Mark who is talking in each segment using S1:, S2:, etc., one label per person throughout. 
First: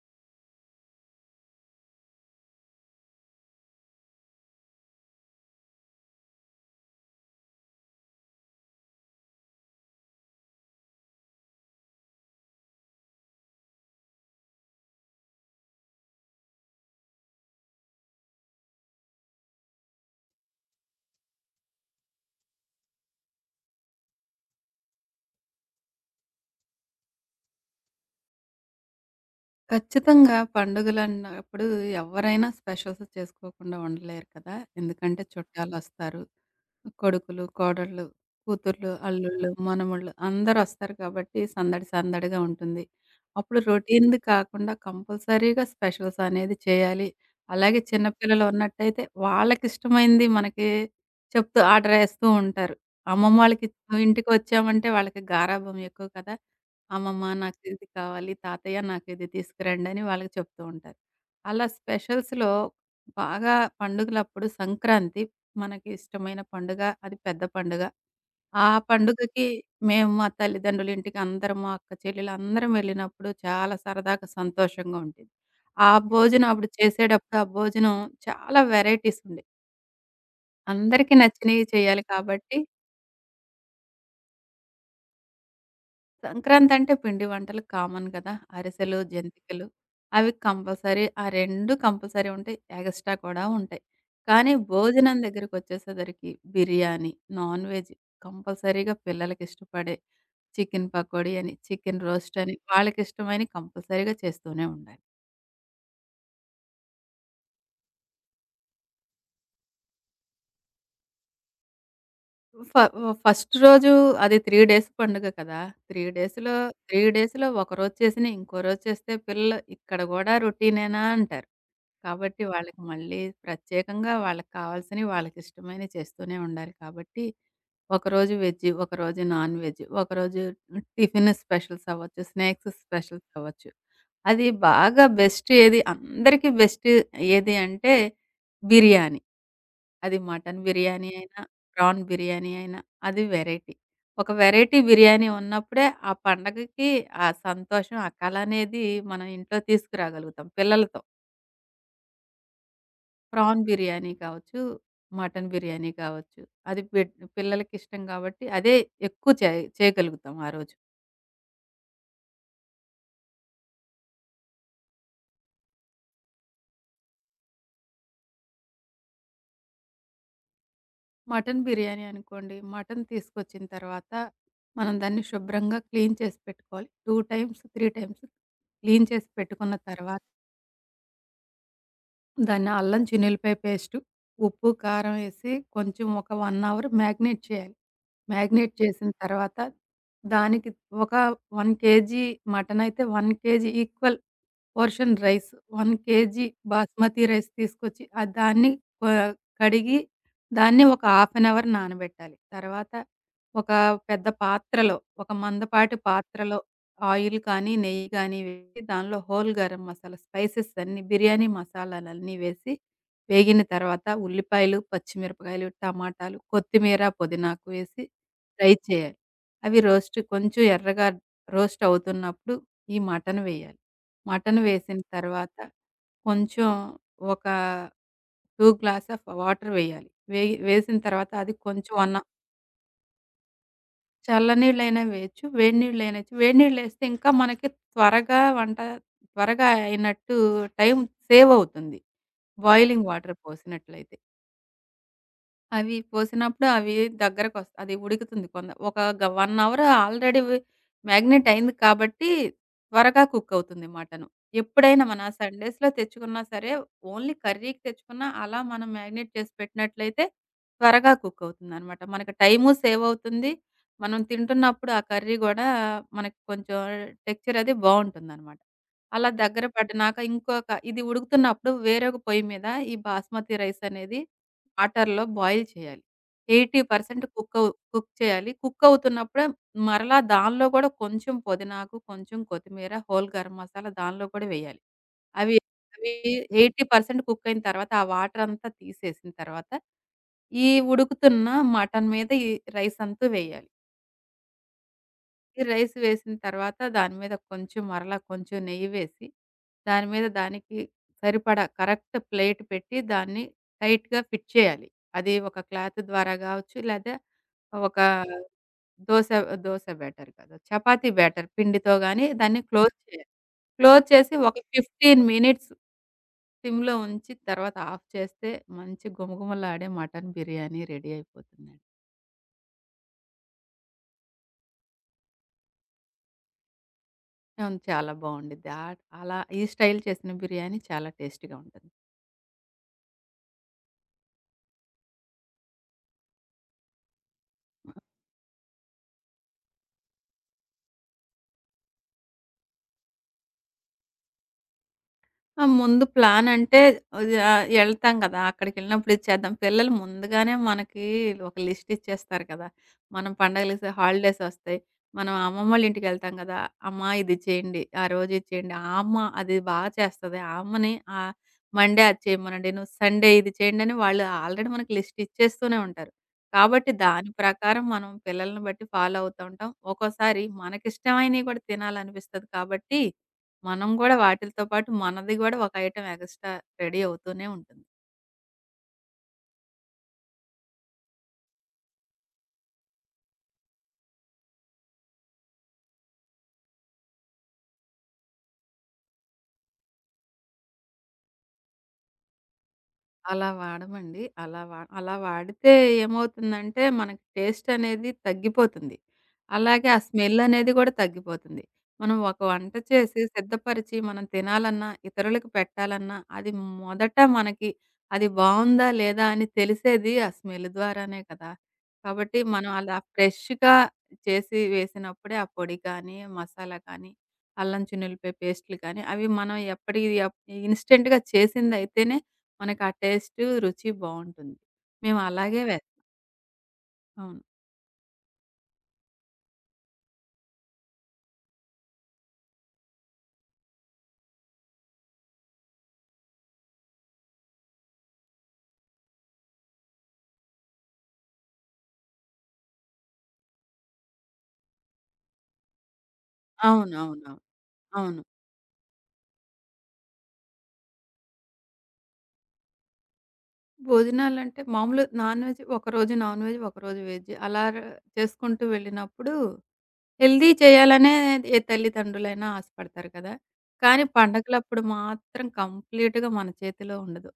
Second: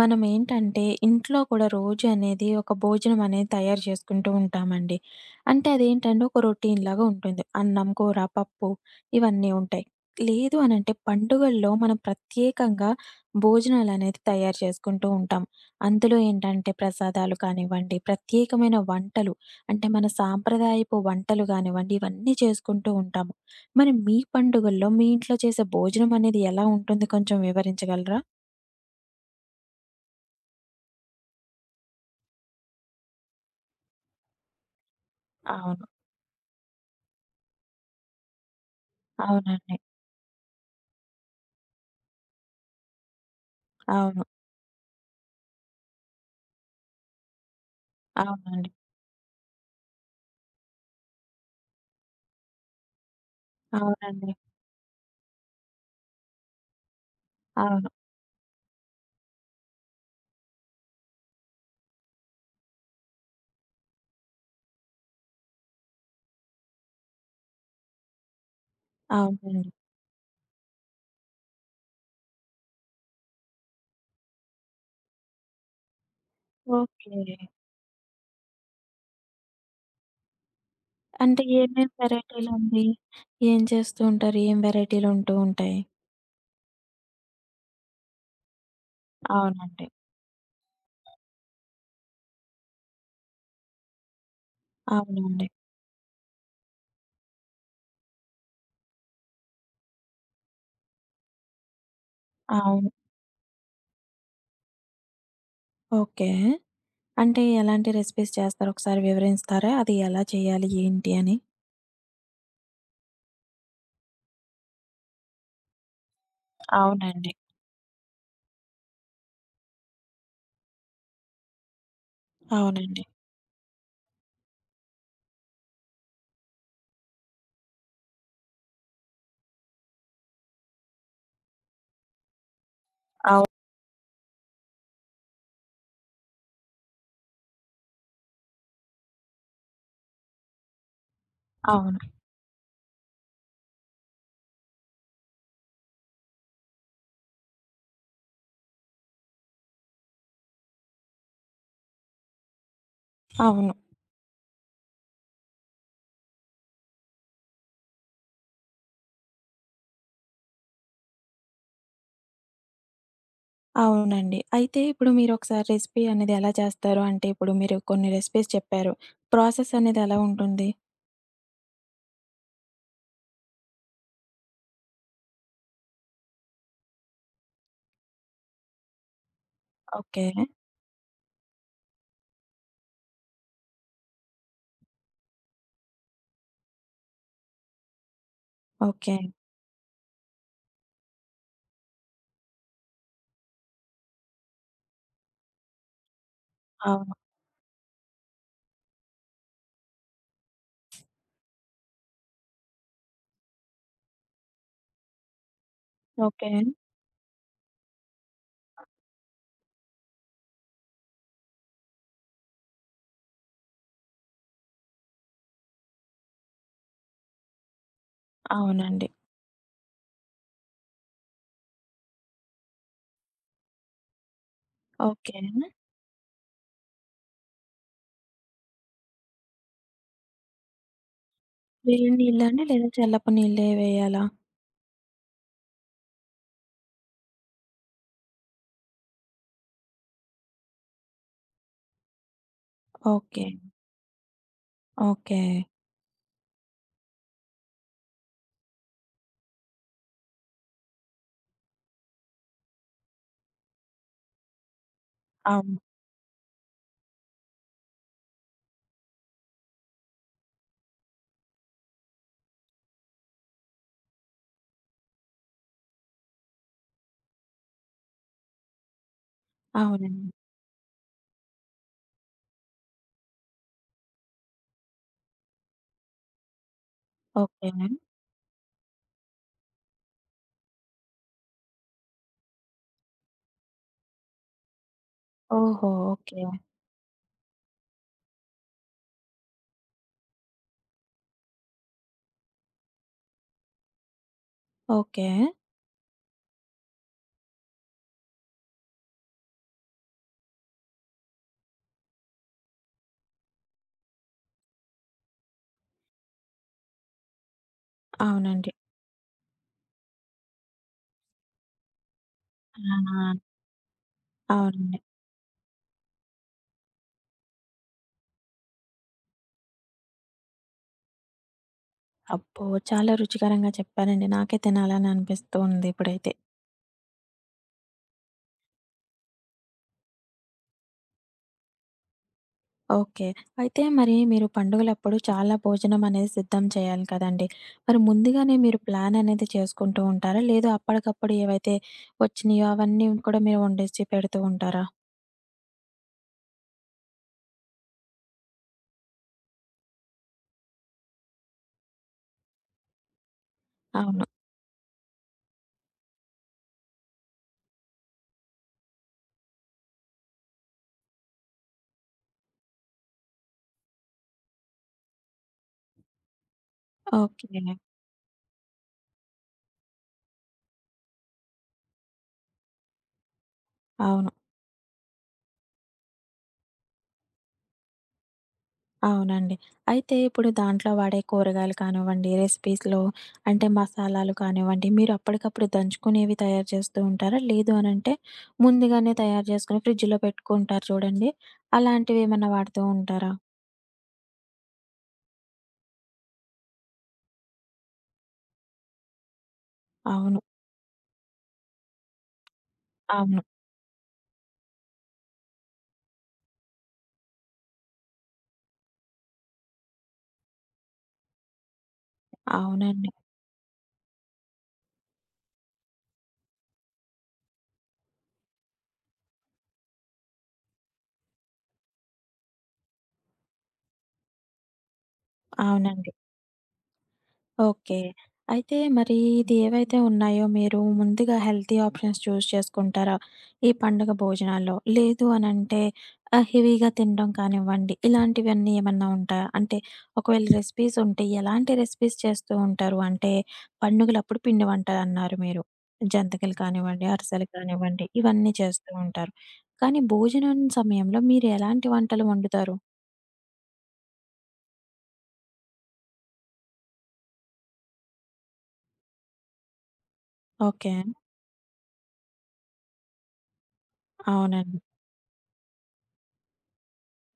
S1: మనమేంటంటే, ఇంట్లో కూడా రోజు అనేది ఒక భోజనం అనేది తయారు చేసుకుంటూ ఉంటామండి. అంటే అదేంటంటే, ఒక రొటీన్‌లాగా ఉంటుంది. అన్నం, కూర, పప్పు ఇవన్నీ ఉంటాయి. లేదు అనంటే పండుగల్లో మనం ప్రత్యేకంగా భోజనాలనేది తయారు చేసుకుంటూ ఉంటాం. అందులో ఏంటంటే ప్రసాదాలు కానివ్వండి, ప్రత్యేకమైన వంటలు అంటే మన సాంప్రదాయపు వంటలు గానివ్వండి, ఇవన్నీ చేసుకుంటూ ఉంటాము. మరి మీ పండుగల్లో మీ ఇంట్లో చేసే భోజనం అనేది ఎలా ఉంటుంది కొంచెం వివరించగలరా?
S2: ఖచ్చితంగా పండుగలన్నప్పుడు ఎవరైనా స్పెషల్స్ చేసుకోకుండా ఉండలేరు కదా! ఎందుకంటే
S1: అవును.
S2: చుట్టాలొస్తారు. కొడుకులు, కోడళ్ళు, కూతుర్లు, అల్లుళ్ళు,
S1: అవునండి.
S2: మనమళ్ళు అందరొస్తారు కాబట్టి సందడి సందడిగా ఉంటుంది. అప్పుడు రొటీన్‌ది
S1: అవును.
S2: కాకుండా కంపల్సరీగా స్పెషల్స్ అనేది చేయాలి. అలాగే చిన్న పిల్లలు
S1: అవునండి.
S2: ఉన్నట్టయితే వాళ్ళకిష్టమైంది మనకి చెప్తూ ఆర్డర్ ఏస్తూ ఉంటారు. అమ్మమ్మ వాళ్ళకి
S1: అవునండి.
S2: ఇంటికొచ్చామంటే వాళ్ళకి గారాబం ఎక్కువ కదా! అమ్మమ్మ నాకు ఇది
S1: అవును.
S2: కావాలి, తాతయ్య నాకు ఇది తీసుకురండి అని వాళ్ళకి చెప్తూ ఉంటారు. అలా స్పెషల్స్‌లో బాగా పండుగలప్పుడు సంక్రాంతి మనకి ఇష్టమైన పండుగ. అది పెద్ద పండుగ. ఆ హ్మ్. పండుగకి
S1: అవునండి.
S2: మేము మా తల్లిదండ్రులింటికి అందరం, మా అక్క చెల్లెలందరం వెళ్ళినప్పుడు చాలా సరదాగా, సంతోషంగా ఉండేది. ఆ భోజనం అప్పుడు
S1: ఓకే.
S2: చేసేటప్పుడు ఆ భోజనం చాలా వెరైటీస్ ఉండే. అందరికీ
S1: అంటే
S2: నచ్చినవి
S1: ఏమేం
S2: చేయాలి కాబట్టి
S1: వెరైటీలండి? ఏం చేస్తూ ఉంటారు? ఏం వెరైటీలుంటూ ఉంటాయి?
S2: సంక్రాంతంటే పిండి వంటలు కామన్ కదా! అరిసెలు, జంతికలు
S1: అవునండి.
S2: అవి కంపల్సరీ. ఆ 2 కంపల్సరీ ఉంటాయి. ఎగస్ట్రా కూడా ఉంటాయి. కానీ భోజనం
S1: అవునండి.
S2: దగ్గరకొచ్చేసేసరికి బిర్యానీ, నాన్ వెజ్ కంపల్సరీగా పిల్లలకిష్టపడే చికెన్ పకోడీ అని, చికెన్ రోస్ట్ అని
S1: అవును.
S2: వాళ్ళకిష్టమైనయి కంపల్సరీగా చేస్తూనే ఉండాలి.
S1: ఓకే. అంటే ఎలాంటి రెసిపీస్ చేస్తారు? ఒకసారి వివరిస్తారా? అది ఎలా చేయాలి? ఏంటి అని?
S2: ఫ ఫస్ట్ రోజు అది 3 డేస్ పండుగ కదా! 3 డేస్‌లో 3
S1: అవునండి.
S2: డేస్‌లో ఒకరోజు చేసినయి ఇంకో రోజు చేస్తే పిల్లలు ఇక్కడ గూడా రొటీనేనా అంటారు. కాబట్టి వాళ్ళకి
S1: అవునండి.
S2: మళ్ళీ ప్రత్యేకంగా వాళ్ళకి కావాల్సినయి వాళ్ళకిష్టమైనయి చేస్తూనే ఉండాలి కాబట్టి ఒకరోజు వెజ్జు, ఒకరోజు నాన్ వెజ్, ఒకరోజు టిఫిన్ స్పెషల్స్ అవ్వచ్చు, స్నాక్స్ స్పెషల్స్
S1: అవు
S2: అవ్వచ్చు. అది బాగా బెస్ట్ ఏది అందరికీ బెస్ట్ ఏది అంటే బిర్యానీ. అది మటన్ బిర్యానీ అయినా,
S1: అవును.
S2: ప్రాన్ బిర్యానీ అయినా అది వెరైటీ. ఒక వెరైటీ బిర్యానీ ఉన్నప్పుడే ఆ పండగకి ఆ సంతోషం, ఆ కలనేది మనం ఇంట్లో తీసుకురాగలుగుతాం పిల్లలతో. ప్రాన్
S1: అవును.
S2: బిర్యానీ కావచ్చు, మటన్ బిర్యానీ కావచ్చు. అది పెట్ పిల్లలకిష్టం కాబట్టి అదే ఎక్కువ చేయగలుగుతాం ఆ రోజు.
S1: అవునండి. అయితే ఇప్పుడు మీరొకసారి రెసిపీ అనేది ఎలా చేస్తారు? అంటే ఇప్పుడు మీరు కొన్ని రెసిపీస్ చెప్పారు. ప్రాసెస్ అనేది ఎలా ఉంటుంది?
S2: మటన్ బిర్యానీ అనుకోండి, మటన్ తీసుకొచ్చిన తర్వాత మనం దాన్ని శుభ్రంగా క్లీన్ చేసి పెట్టుకోవాలి. 2 టైమ్స్, 3 టైమ్స్ క్లీన్ చేసి పెట్టుకున్న తర్వాత
S1: ఓకే.
S2: దాన్ని అల్లం చిన్నుల్లిపాయ పేస్టు, ఉప్పు, కారం ఏసి కొంచెం ఒక 1 అవర్ మ్యాగ్నేట్ చేయాలి. మ్యాగ్నేట్ చేసిన
S1: ఓకే.
S2: తర్వాత దానికి ఒక 1 కేజీ మటనయితే 1 KG equal portion rice, 1 KG
S1: అవును.
S2: బాస్మతి రైస్ తీసుకొచ్చి దాన్ని క కడిగి దాన్ని ఒక హాఫ్ అన్ అవర్ నానబెట్టాలి. తర్వాత ఒక పెద్ద పాత్రలో, ఒక మందపాటి
S1: ఓకే.
S2: పాత్రలో ఆయిల్ కానీ, నెయ్యి కానీ వేసి దానిలో హోల్ గరం మసాలా స్పైసెస్ అన్నీ బిర్యానీ మసాలాలన్నీ వేసి, వేగిన తర్వాత ఉల్లిపాయలు, పచ్చిమిరపకాయలు, టమాటాలు, కొత్తిమీర, పుదీనాకు వేసి ఫ్రై
S1: అవునండి.
S2: చేయాలి. అవి రోస్ట్ కొంచెం ఎర్రగా రోస్ట్ అవుతున్నప్పుడు ఈ మటన్ వేయాలి. మటన్ వేసిన
S1: ఓకే.
S2: తర్వాత కొంచెం ఒక 2 గ్లాస్ ఆఫ్ వాటర్ వేయాలి. వేయి వేసిన తర్వాత అది కొంచెం
S1: వేడి
S2: 1
S1: నీళ్ళండి లేదా చల్లపు నీళ్ళే వేయాలా?
S2: చల్లనీళ్ళైనా వేయొచ్చు. వేడి నీళ్ళైనా ఏయొచ్చు. వేడి నీళ్ళేస్తే ఇంకా మనకి త్వరగా వంట త్వరగా అయినట్టు టైం సేవ్ అవుతుంది. Boiling water
S1: okay.
S2: పోసినట్లయితే.
S1: ఓకే.
S2: అవి పోసినప్పుడు అవి దగ్గరకొస్త అది ఉడుకుతుంది కొంద ఒక గ 1 అవర్ ఆల్రెడీ మాగ్నెట్ అయింది కాబట్టి త్వరగా కుక్ అవుతుంది మటను. ఎప్పుడైనా మన
S1: అవును.
S2: సండేస్‌లో తెచ్చుకున్నా సరే, ఓన్లీ కర్రీకి తెచ్చుకున్నా అలా మనం మాగ్నెట్ చేసి పెట్టినట్లయితే త్వరగా కుక్ అవుతుందనమాట. మనకి టైము సేవ్ అవుతుంది. మనం తింటున్నప్పుడు ఆ కర్రీ గూడా మనకి కొంచెం టెక్స్చర్ అది బావుంటుందనమాట. అలా దగ్గర పడినాక
S1: అవునండి.
S2: ఇంకొక ఇది ఉడుకుతున్నప్పుడు వేరొక పొయ్యి మీద ఈ బాస్మతి రైస్ అనేది వాటర్‌లో బాయిల్ చేయాలి. 80% కుక్కవు కుక్ అవు
S1: ఓకే.
S2: కుక్ చేయాలి. కుక్ అవుతున్నప్పుడే మరలా దానిలో గూడా కొంచెం పుదీనాకు, కొంచెం కొత్తిమీర, హోల్ గరం మసాలా దానిలో కూడా వేయాలి. అవి
S1: ఓహో!
S2: అవి
S1: ఓకే.
S2: 80% కుక్ అయిన తర్వాత ఆ వాటర్ అంతా తీసేసిన తర్వాత, ఈ ఉడుకుతున్న మటన్ మీద ఈ రైస్ అంతా వేయాలి.
S1: ఓకే.
S2: ఈ రైస్ వేసిన తర్వాత దాని మీద కొంచెం మరలా కొంచెం నెయ్యి వేసి, దాని మీద దానికి సరిపడా కరెక్ట్ ప్లేట్ పెట్టి దాన్ని టైట్‌గా ఫిట్ చేయాలి. అది ఒక క్లాత్ ద్వారా గావచ్చు, లేదా ఒక
S1: అవునండి.
S2: దోస దోస బ్యాటర్ కాదు. చపాతీ బ్యాటర్ పిండితో గాని దాన్ని
S1: ఆ!
S2: క్లోజ్ చేయాలి. క్లోజ్ చేసి ఒక
S1: అవునండి.
S2: 15 మినిట్స్ సిమ్‌లో ఉంచి తర్వాత ఆఫ్ చేస్తే మంచి గుమగుమలాడే మటన్ బిర్యానీ రెడీ అయిపోతుందండి.
S1: అబ్బో! చాలా రుచికరంగా చెప్పారండి. నాకే తినాలని అనిపిస్తూ ఉంది ఇప్పుడైతే.
S2: అవును. చాలా బావుండిద్ది. అలా ఈ స్టైల్ చేసిన బిర్యానీ చాలా టేస్టీ‌గా ఉంటుంది.
S1: ఓకే. అయితే మరి మీరు పండుగలప్పుడు చాలా భోజనం అనేది సిద్ధం చేయాలి కదండీ! మరి ముందుగానే మీరు ప్లాన్ అనేది చేసుకుంటూ ఉంటారా? లేదా అప్పటికప్పుడు ఏవైతే వచ్చినాయో అవన్నీ కూడా మీరు వండేసి పెడుతూ ఉంటారా?
S2: ఆ! ముందు ప్లాన్ అంటే అది ఎళ్తాం కదా! అక్కడికెళ్ళినప్పుడు ఇచ్చేద్దాం. పిల్లలు ముందుగానే మనకి ఒక లిస్ట్ ఇచ్చేస్తారు కదా! మనం పండగలకి
S1: అవును.
S2: హాలిడేస్ ఒస్తాయి. మనం అమ్మమ్మోళ్ళ ఇంటికెళ్తాం కదా! అమ్మ ఇది చేయండి, ఆ రోజు ఇది చేయండి. ఆ అమ్మ అది బా చేస్తది. ఆ అమ్మని ఆహ్, మండే అది చేయమనండి, నువ్వు సండే ఇది చేయండి అని వాళ్ళు ఆల్రెడీ మనకి లిస్ట్ ఇచ్చేస్తూనే ఉంటారు. కాబట్టి దాని
S1: ఓకే.
S2: ప్రకారం మనం పిల్లల్ని బట్టి ఫాలో అవుతూ ఉంటాం. ఒక్కోసారి మనకిష్టమైనవి కూడా తినాలనిపిస్తది కాబట్టి మనం గూడా
S1: అవును.
S2: వాటిలతో పాటు మనది గూడా ఒక ఐటెమ్ ఎగస్ట్రా రెడీ అవుతూనే ఉంటుంది.
S1: అవునండి. అయితే ఇప్పుడు దాంట్లో వాడే కూరగాయలు కానివ్వండి, రెసిపీస్‌లో అంటే మసాలాలు కానివ్వండి, మీరు అప్పటికప్పుడు దంచుకునేవి తయారు చేస్తూ ఉంటారా? లేదు అనంటే ముందుగానే తయారు చేసుకొని ఫ్రిడ్జ్‌లో పెట్టుకుంటారు చూడండి. అలాంటివేమన్నా వాడుతూ ఉంటారా?
S2: అలా వాడమండి. అలా వాడితే ఏమవుతుందంటే, మనకి టేస్ట్ అనేది తగ్గిపోతుంది. అలాగే ఆ స్మెల్
S1: అవును.
S2: అనేది కూడా తగ్గిపోతుంది. మనం ఒక వంట చేసి,
S1: అవును.
S2: సిద్ధపరిచి మనం తినాలన్నా, ఇతరులకి పెట్టాలన్నా, అది మొదట మనకి అది బావుందా? లేదా? అని తెలిసేది ఆ స్మెల్ ద్వారానే కదా! కాబట్టి మనం అలా
S1: అవునండి.
S2: ఫ్రెష్‌గా చేసి వేసినప్పుడే ఆ పొడి కానీ, మసాలా కానీ, అల్లం, వెల్లుల్లిపాయ పేస్టులు కానీ, అవి మనం ఎప్పటికి అప్ ఇన్‌స్టంట్‌గా చేసిందైతేనే మనకు ఆ టేస్టు, రుచి బావుంటుంది. మేము అలాగే వేస్తాం.
S1: అవునండి.
S2: అవును.
S1: ఓకే. అయితే మరి ఇది ఏవైతే ఉన్నాయో మీరు ముందుగా హెల్తీ ఆప్షన్స్ చూజ్ చేసుకుంటారా? ఈ పండుగ భోజనాల్లో? లేదు అనంటే హెవీగా తినడం కానివ్వండి, ఇలాంటివన్నీ ఏమన్నా ఉంటాయా? అంటే ఒకవేళ రెసిపీస్ ఉంటే ఎలాంటి రెసిపీస్ చేస్తూ ఉంటారు? అంటే పండుగలప్పుడు పిండి వంటలన్నారు మీరు. జంతికలు కానివ్వండి,
S2: అవునవునవును.
S1: అరిసెలు కానివ్వండి,
S2: అవును.
S1: ఇవన్నీ చేస్తూ ఉంటారు. కానీ భోజనం సమయంలో మీరు ఎలాంటి వంటలు వండుతారు?
S2: భోజనాలంటే మామూలు నాన్ వెజ్ ఒకరోజు నాన్ వెజ్, ఒకరోజు వెజ్ అలా చేసుకుంటూ వెళ్ళినప్పుడు హెల్తీ
S1: ఓకే.
S2: చేయాలనే ఏ తల్లిదండ్రులైనా ఆశపడతారు కదా! కానీ
S1: అవునండి.
S2: పండగలప్పుడు మాత్రం కంప్లీట్‌గా మన చేతిలో ఉండదు.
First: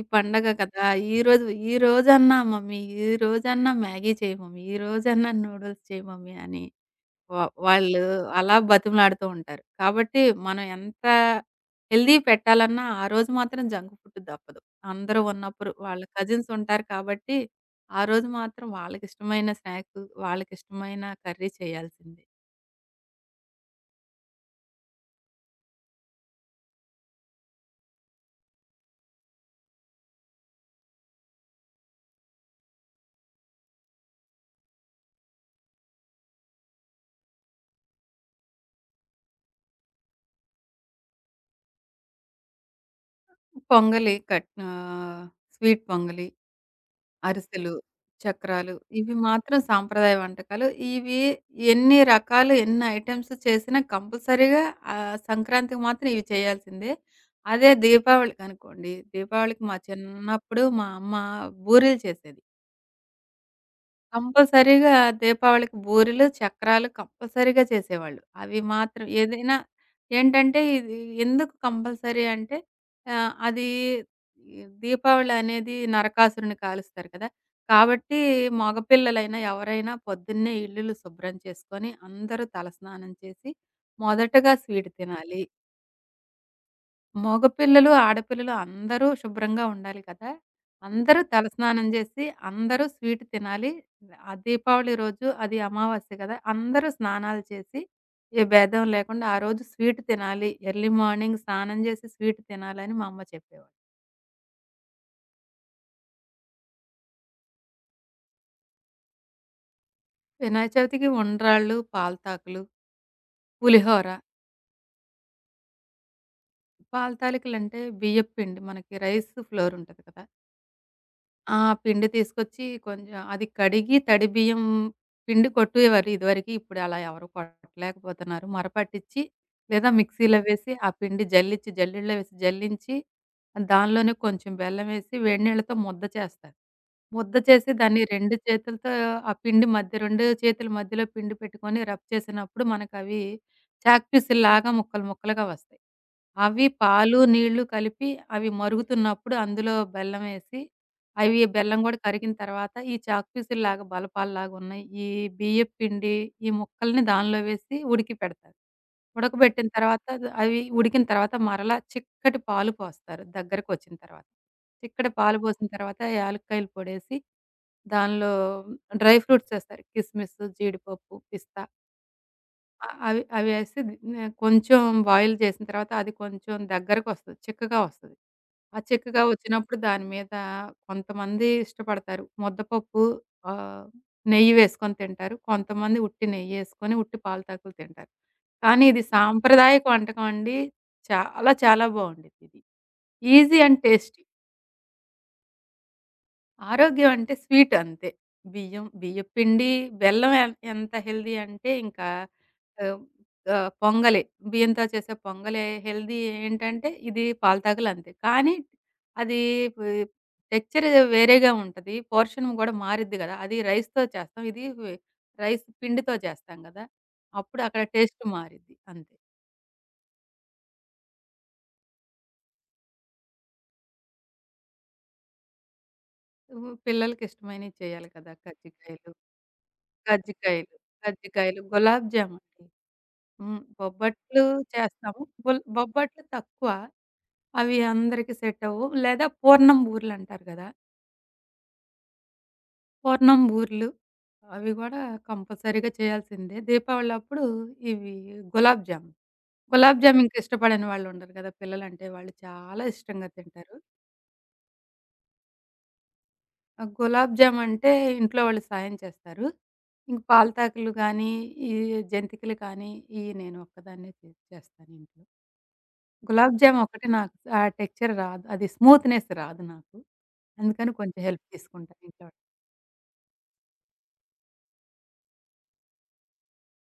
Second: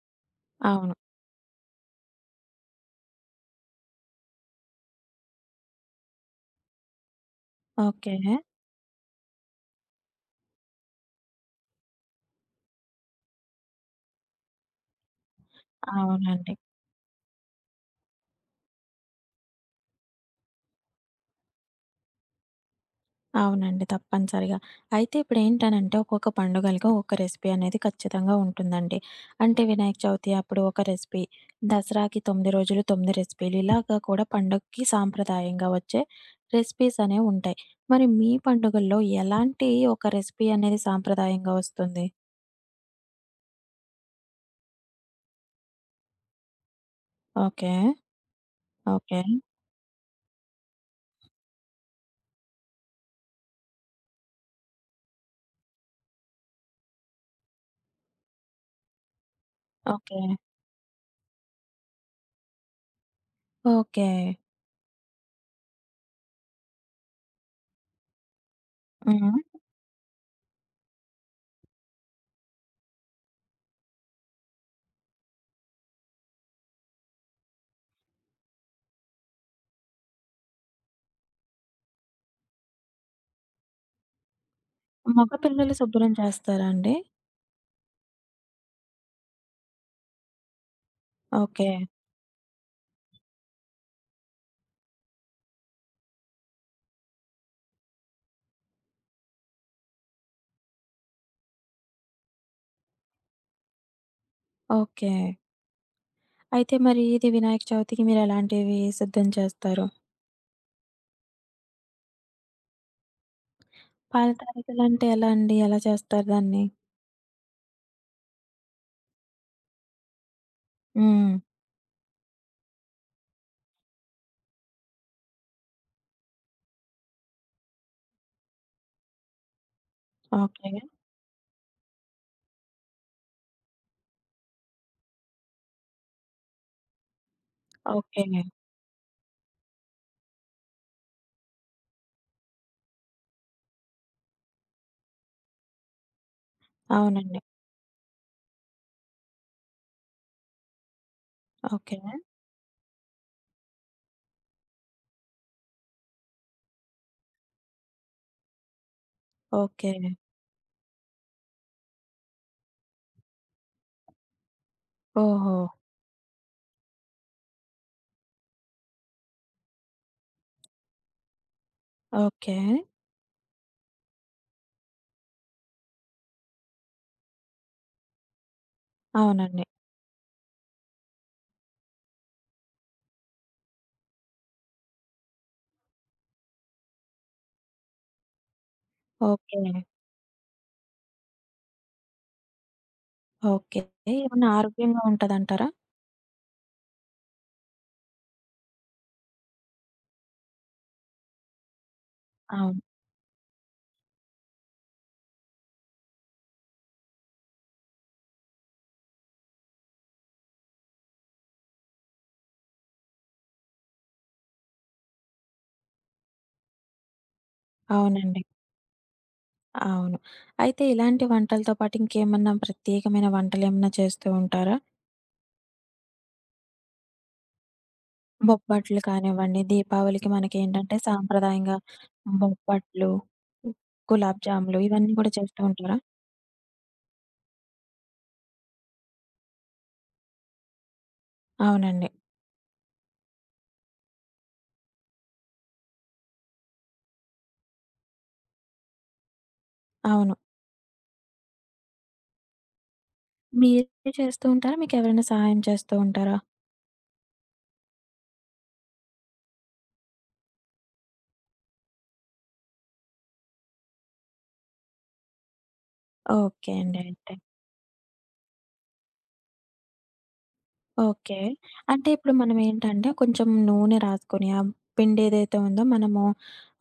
S2: ఈ పండగ కదా!
S1: అవును.
S2: ఈరోజు "ఈరోజన్నా మమ్మీ, ఈరోజన్నా మ్యాగీ చేయి మమ్మీ, ఈరోజన్నా నూడిల్స్ చేయి మమ్మీ" అని వాళ్ళు
S1: ఓకే.
S2: అలా బతిమలాడుతూ ఉంటారు. కాబట్టి మనం ఎంత హెల్తీ పెట్టాలన్నా ఆ రోజు మాత్రం జంక్ ఫుడ్ తప్పదు. అందరూ ఉన్నప్పుడు వాళ్ళ కజిన్స్
S1: అవునండి.
S2: ఉంటారు కాబట్టి, ఆ రోజు మాత్రం వాళ్ళకిష్టమైన స్నాక్స్, వాళ్ళకిష్టమైన కర్రీ చేయాల్సిందే.
S1: అవునండి. తప్పనిసరిగా. అయితే ఇప్పుడేంటనంటే ఒక్కొక్క పండుగలకి ఒక్కొక్క రెసిపీ అనేది ఖచ్చితంగా ఉంటుందండి. అంటే వినాయక చవితి అప్పుడు ఒక రెసిపీ, దసరాకి 9 రోజులు 9 రెసిపీలు ఇలాగా కూడా పండగకి సాంప్రదాయంగా వచ్చే రెసిపీస్ అనేవి ఉంటాయి. మరి మీ పండుగల్లో ఎలాంటి ఒక రెసిపీ అనేది సాంప్రదాయంగా వస్తుంది?
S2: పొంగలి కట్ స్వీట్ పొంగలి. అరిసెలు,
S1: ఓకే.
S2: చక్రాలు ఇవి
S1: ఓకే.
S2: మాత్రం సాంప్రదాయ వంటకాలు. ఇవి ఎన్ని రకాలు, ఎన్ని ఐటెమ్స్ చేసినా కంపల్సరీగా సంక్రాంతికి మాత్రం ఇవి చేయాల్సిందే. అదే దీపావళికనుకోండి, దీపావళికి మా
S1: ఓకే.
S2: చిన్నప్పుడు మా అమ్మ బూరెలు చేసేది.
S1: ఓకే.
S2: కంపల్సరీగా దీపావళికి బూరెలు, చక్రాలు కంపల్సరీగా చేసేవాళ్ళు. అవి మాత్రం
S1: హ్మ్.
S2: ఏదైనా ఏంటంటే ఇది ఎందుకు కంపల్సరీ అంటే ఆహ్, అది ఈ దీపావళి అనేది నరకాసురుడిని కాలుస్తారు కదా! కాబట్టి మగపిల్లలైనా ఎవరైనా పొద్దున్నే ఇల్లులు శుభ్రం చేసుకొని అందరూ తలస్నానం చేసి మొదటగా స్వీట్
S1: మగ
S2: తినాలి.
S1: పిల్లలు శుభ్రం చేస్తారా అండి?
S2: మగపిల్లలు, ఆడపిల్లలు అందరూ శుభ్రంగా ఉండాలి కదా! అందరూ
S1: ఓకే.
S2: తలస్నానం జేసి, అందరూ స్వీట్ తినాలి. ఆ దీపావళి రోజు అది అమావాస్య గదా! అందరూ స్నానాలు చేసి, ఏ భేదం లేకుండా ఆ రోజు స్వీట్ తినాలి. ఎర్లీ మార్నింగ్ స్నానం జేసి స్వీట్ తినాలని మా అమ్మ చెప్పేవాళ్ళు.
S1: ఓకే. అయితే మరి ఇది వినాయక చవితికి మీరెలాంటివి సిద్ధం చేస్తారు?
S2: వినాయక చవితికి ఉండ్రాళ్ళు, పాలతాకులు, పులిహోర.
S1: పాల తాలికలంటే ఎలా అండి? ఎలా చేస్తారు దాన్ని?
S2: పాలతాలికలంటే బియ్యపు పిండి మనకి రైస్ ఫ్లోర్ ఉంటది కదా!
S1: హ్మ్.
S2: ఆ! పిండి తీసుకొచ్చి కొంచెం అది కడిగి తడి బియ్యం పిండి కొట్టేవారు ఇదివరకి. ఇప్పుడు అలా ఎవరు కొట్టలేకపోతున్నారు. మరపట్టించి లేదా మిక్సీలో వేసి
S1: ఓకే.
S2: ఆ పిండి జల్లించి జల్లిడలో వేసి జల్లించి దానిలోనే కొంచెం బెల్లం వేసి వేడి నీళ్ళతో ముద్ద చేస్తారు. ముద్ద చేసి దాన్ని
S1: ఓకే.
S2: 2 చేతులతో ఆ పిండి మధ్య 2 చేతుల మధ్యలో పిండి పెట్టుకొని రబ్ చేసినప్పుడు మనకవి చాక్ పీసుల్లాగా ముక్కలు ముక్కలుగా వస్తాయి. అవి పాలు,
S1: అవునండి.
S2: నీళ్లు కలిపి అవి మరుగుతున్నప్పుడు అందులో బెల్లం వేసి అవి బెల్లం
S1: ఓకే.
S2: గూడా కరిగిన తర్వాత, ఈ చాక్ పీసుల్లాగా బలపాల్లాగా ఉన్నాయి. ఈ బియ్యపు పిండి, ఈ ముక్కల్ని దానిలో వేసి ఉడికి పెడతారు. ఉడకబెట్టిన
S1: ఓకే.
S2: తర్వాత అవి ఉడికిన తర్వాత మరలా చిక్కటి పాలు పోస్తారు దగ్గరకొచ్చిన తర్వాత. చిక్కటి పాలు
S1: ఓహో!
S2: పోసిన తర్వాత యాలుక్కాయలు పొడేసి, దానిలో డ్రై ఫ్రూట్స్ ఏస్తారు. కిస్‌మిస్, జీడిపప్పు, పిస్తా
S1: ఓకే.
S2: అవి అవేసి ది నే కొంచెం బాయిల్ చేసిన తర్వాత అది కొంచెం దగ్గరకొస్తది. చిక్కగా వస్తది. ఆ చిక్కగా
S1: అవునండి.
S2: వచ్చినప్పుడు దాని మీద కొంతమంది ఇష్టపడతారు. ముద్దపప్పు ఆహ్, నెయ్యి వేసుకొని తింటారు. కొంతమంది ఉట్టి నెయ్యేసుకొని ఉట్టి పాలతాకులు తింటారు. కానీ ఇది
S1: ఓకే.
S2: సాంప్రదాయక వంటకం అండి. చాలా చాలా బావుండిద్దిది. Easy and
S1: okay.
S2: టేస్టీ.
S1: ఏమన్నా ఆరోగ్యంగా ఉంటదంటారా?
S2: ఆరోగ్యం అంటే స్వీట్ అంతే. బియ్యం, బియ్యపు పిండి, బెల్లం ఎంత హెల్తీ అంటే ఇంకా
S1: అవును.
S2: ఆహ్, ఆహ్, పొంగలి బియ్యంతో చేసే పొంగలి హెల్తీ ఏంటంటే ఇది పాలతాగలు అంతే. కానీ అది వి టెక్స్చర్ వేరేగా ఉంటది. పోర్షన్ గూడా మారిద్ది గదా! అది రైస్‌తో చేస్తాం. ఇది రైస్ పిండితో చేస్తాం గదా! అప్పుడు అక్కడ టేస్ట్
S1: అవునండి.
S2: మారిద్ది అంతే.
S1: అవును. అయితే ఇలాంటి వంటలతో పాటు ఇంకేమన్నా ప్రత్యేకమైన వంటలేమన్నా చేస్తూ ఉంటారా?
S2: హ్మ్. పిల్లలకి ఇష్టమైనవి చేయాలి కదా!
S1: బొబ్బట్లు కానివ్వండి, దీపావళికి
S2: కజ్జికాయలు,
S1: మనకేంటంటే
S2: కజ్జికాయలు,
S1: సాంప్రదాయంగా
S2: గులాబ్ జామ్ అండి.
S1: బొబ్బట్లు,
S2: హ్మ్.
S1: గులాబ్
S2: బొబ్బట్లు
S1: జాములు ఇవన్నీ
S2: చేస్తాము.
S1: కూడా చేస్తూ ఉంటారా?
S2: బొబ్బట్లు తక్కువ. అవి అందరికి సెట్ అవ్వవు. లేదా పూర్ణం బూర్లంటారు గదా!
S1: అవునండి.
S2: పూర్ణం బూర్లు అవి గూడా కంపల్సరీగా చేయాల్సిందే. దీపావళప్పుడు ఇవి గులాబ్ జామ్. గులాబ్ జామ్ ఇంక
S1: అవును.
S2: ఇష్టపడని వాళ్ళుండరు గదా! పిల్లలంటే వాళ్ళు చాలా ఇష్టంగా తింటారు.
S1: మీరే చేస్తూ ఉంటారా? మీకెవరైనా సహాయం చేస్తూ ఉంటారా?
S2: ఆ గులాబ్ జామ్ అంటే ఇంట్లో వాళ్ళు సాయం చేస్తారు. ఇంక పాలతాకులు గానీ, ఈ జంతికలు కానీ, ఇయి నేను ఒక్కదాన్నే చేస్తానింట్లో. గులాబ్
S1: ఓకే
S2: జామ్
S1: అండి
S2: ఒకటే నాకు
S1: అయితే.
S2: ఆ టెక్స్చర్ రాదు. అది స్మూత్‌నెస్ రాదు నాకు. అందుకని కొంచెం
S1: ఓకే.
S2: హెల్ప్ తీసుకుంటా
S1: అంటే
S2: ఇంట్లో.
S1: ఇప్పుడు మనమేంటంటే కొంచెం నూనె రాసుకొని, పిండేదైతే ఉందో మనము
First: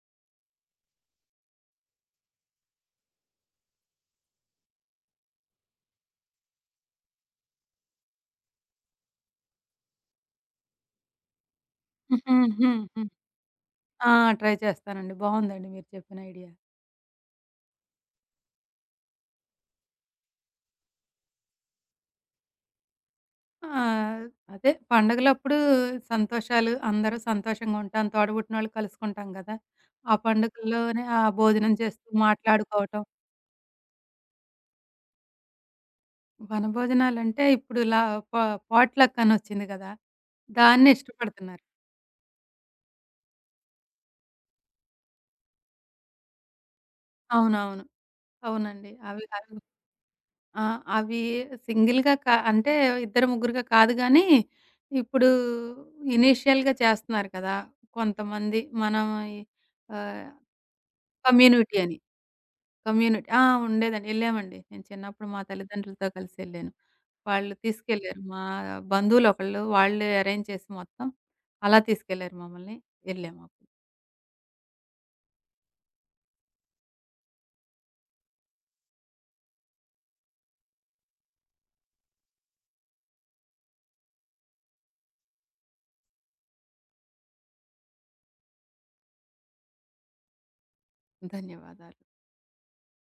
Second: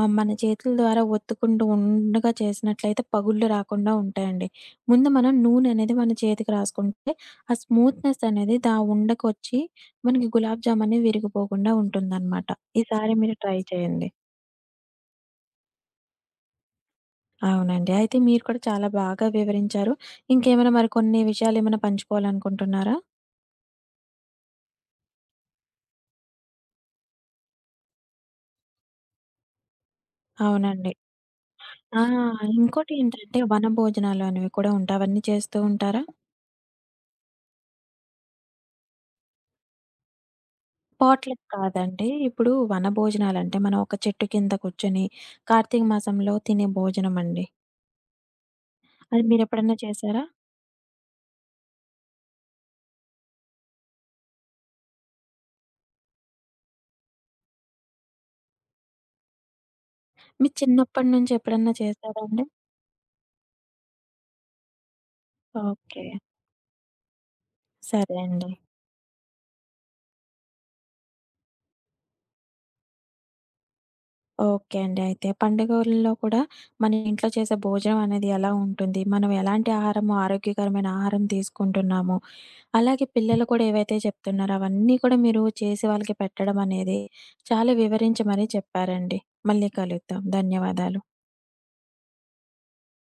S1: మన చేతుల ద్వారా ఒత్తుకుంటూ ఉండగా చేసినట్లయితే పగుళ్ళు రాకుండా ఉంటాయండి. ముందు మనం నూనె అనేది మన చేతికి రాసుకుంటే, ఆ స్మూత్‌నెస్ అనేది ఉండకొచ్చి మనకి గులాబ్ జామ్ అనేది విరిగిపోకుండా
S2: హుహు.
S1: ఉంటుందనమాట.
S2: హుహు.
S1: ఈసారి మీరు ట్రై చేయండి.
S2: ఆ! ట్రై చేస్తానండి. బావుందండి మీరు చెప్పిన ఐడియా.
S1: అవునండి. అయితే మీరు కూడా చాలా బాగా వివరించారు. ఇంకేమైనా మరి కొన్ని విషయాలేమైనా పంచుకోవాలనుకుంటున్నారా?
S2: ఆహ్, అదే పండగలప్పుడు సంతోషాలు అందరూ సంతోషంగా ఉంటాం. తోడబుట్టినోళ్ళు కలుసుకుంటాం గదా! ఆ
S1: అవునండి.
S2: పండుగల్లోనే ఆ భోజనం
S1: ఆ!
S2: చేస్తూ మాట్లాడుకోవటం.
S1: ఇంకోటేంటంటే వనభోజనాలు అనేవి కూడా ఉంటాయి. అవన్నీ చేస్తూ ఉంటారా?
S2: వనభోజనాలంటే ఇప్పుడు ఇలా ప పాట్‌లక్ అనొచ్చింది గదా! దాన్నే
S1: పాట్‌లక్
S2: ఇష్టపడుతున్నారు.
S1: కాదండి. ఇప్పుడు వనభోజనాలంటే మనం ఒక చెట్టు కింద కూర్చొని కార్తీక మాసంలో తినే భోజనం అండి.
S2: అవునవును. అవునండి.
S1: అది
S2: అవి అవి
S1: మీరెప్పుడన్నా చేశారా?
S2: ఆ! అవి సింగిల్‌గా అంటే ఇద్దరు ముగ్గురుగా కాదు గానీ, ఇప్పుడు ఇనీషియల్‌గా చేస్తున్నారు కదా! కొంతమంది మనం ఈ ఆహ్,
S1: మీరు చిన్నప్పటి నుంచి ఎప్పుడన్నా
S2: కమ్యూనిటీ అని.
S1: చేశారా అండి?
S2: కమ్యూనిటీ ఆ! ఉండేదండి. ఎళ్ళామండి. నేను చిన్నప్పుడు మా
S1: ఓకే.
S2: తల్లిదండ్రులతో కలిసి ఎళ్ళాను. వాళ్ళు
S1: సరే
S2: తీసుకెళ్లారు. మా
S1: అండి.
S2: బంధువులొకళ్ళు వాళ్ళే అరేంజ్ చేసి మొత్తం అలా తీసుకెళ్లారు మమ్మల్ని. ఎళ్ళామప్పుడు.
S1: ఓకే అండి. అయితే పండుగల్లో కూడా మన ఇంట్లో చేసే భోజనం అనేది ఎలా ఉంటుంది? మనం ఎలాంటి ఆహారం ఆరోగ్యకరమైన ఆహారం తీసుకుంటున్నాము? అలాగే పిల్లలు కూడా ఏవైతే చెప్తున్నారో అవన్నీ కూడా మీరు చేసి వాళ్ళకి పెట్టడం అనేది చాలా వివరించి మరీ చెప్పారండి. మళ్ళీ కలుద్దాం. ధన్యవాదాలు.
S2: ధన్యవాదాలు.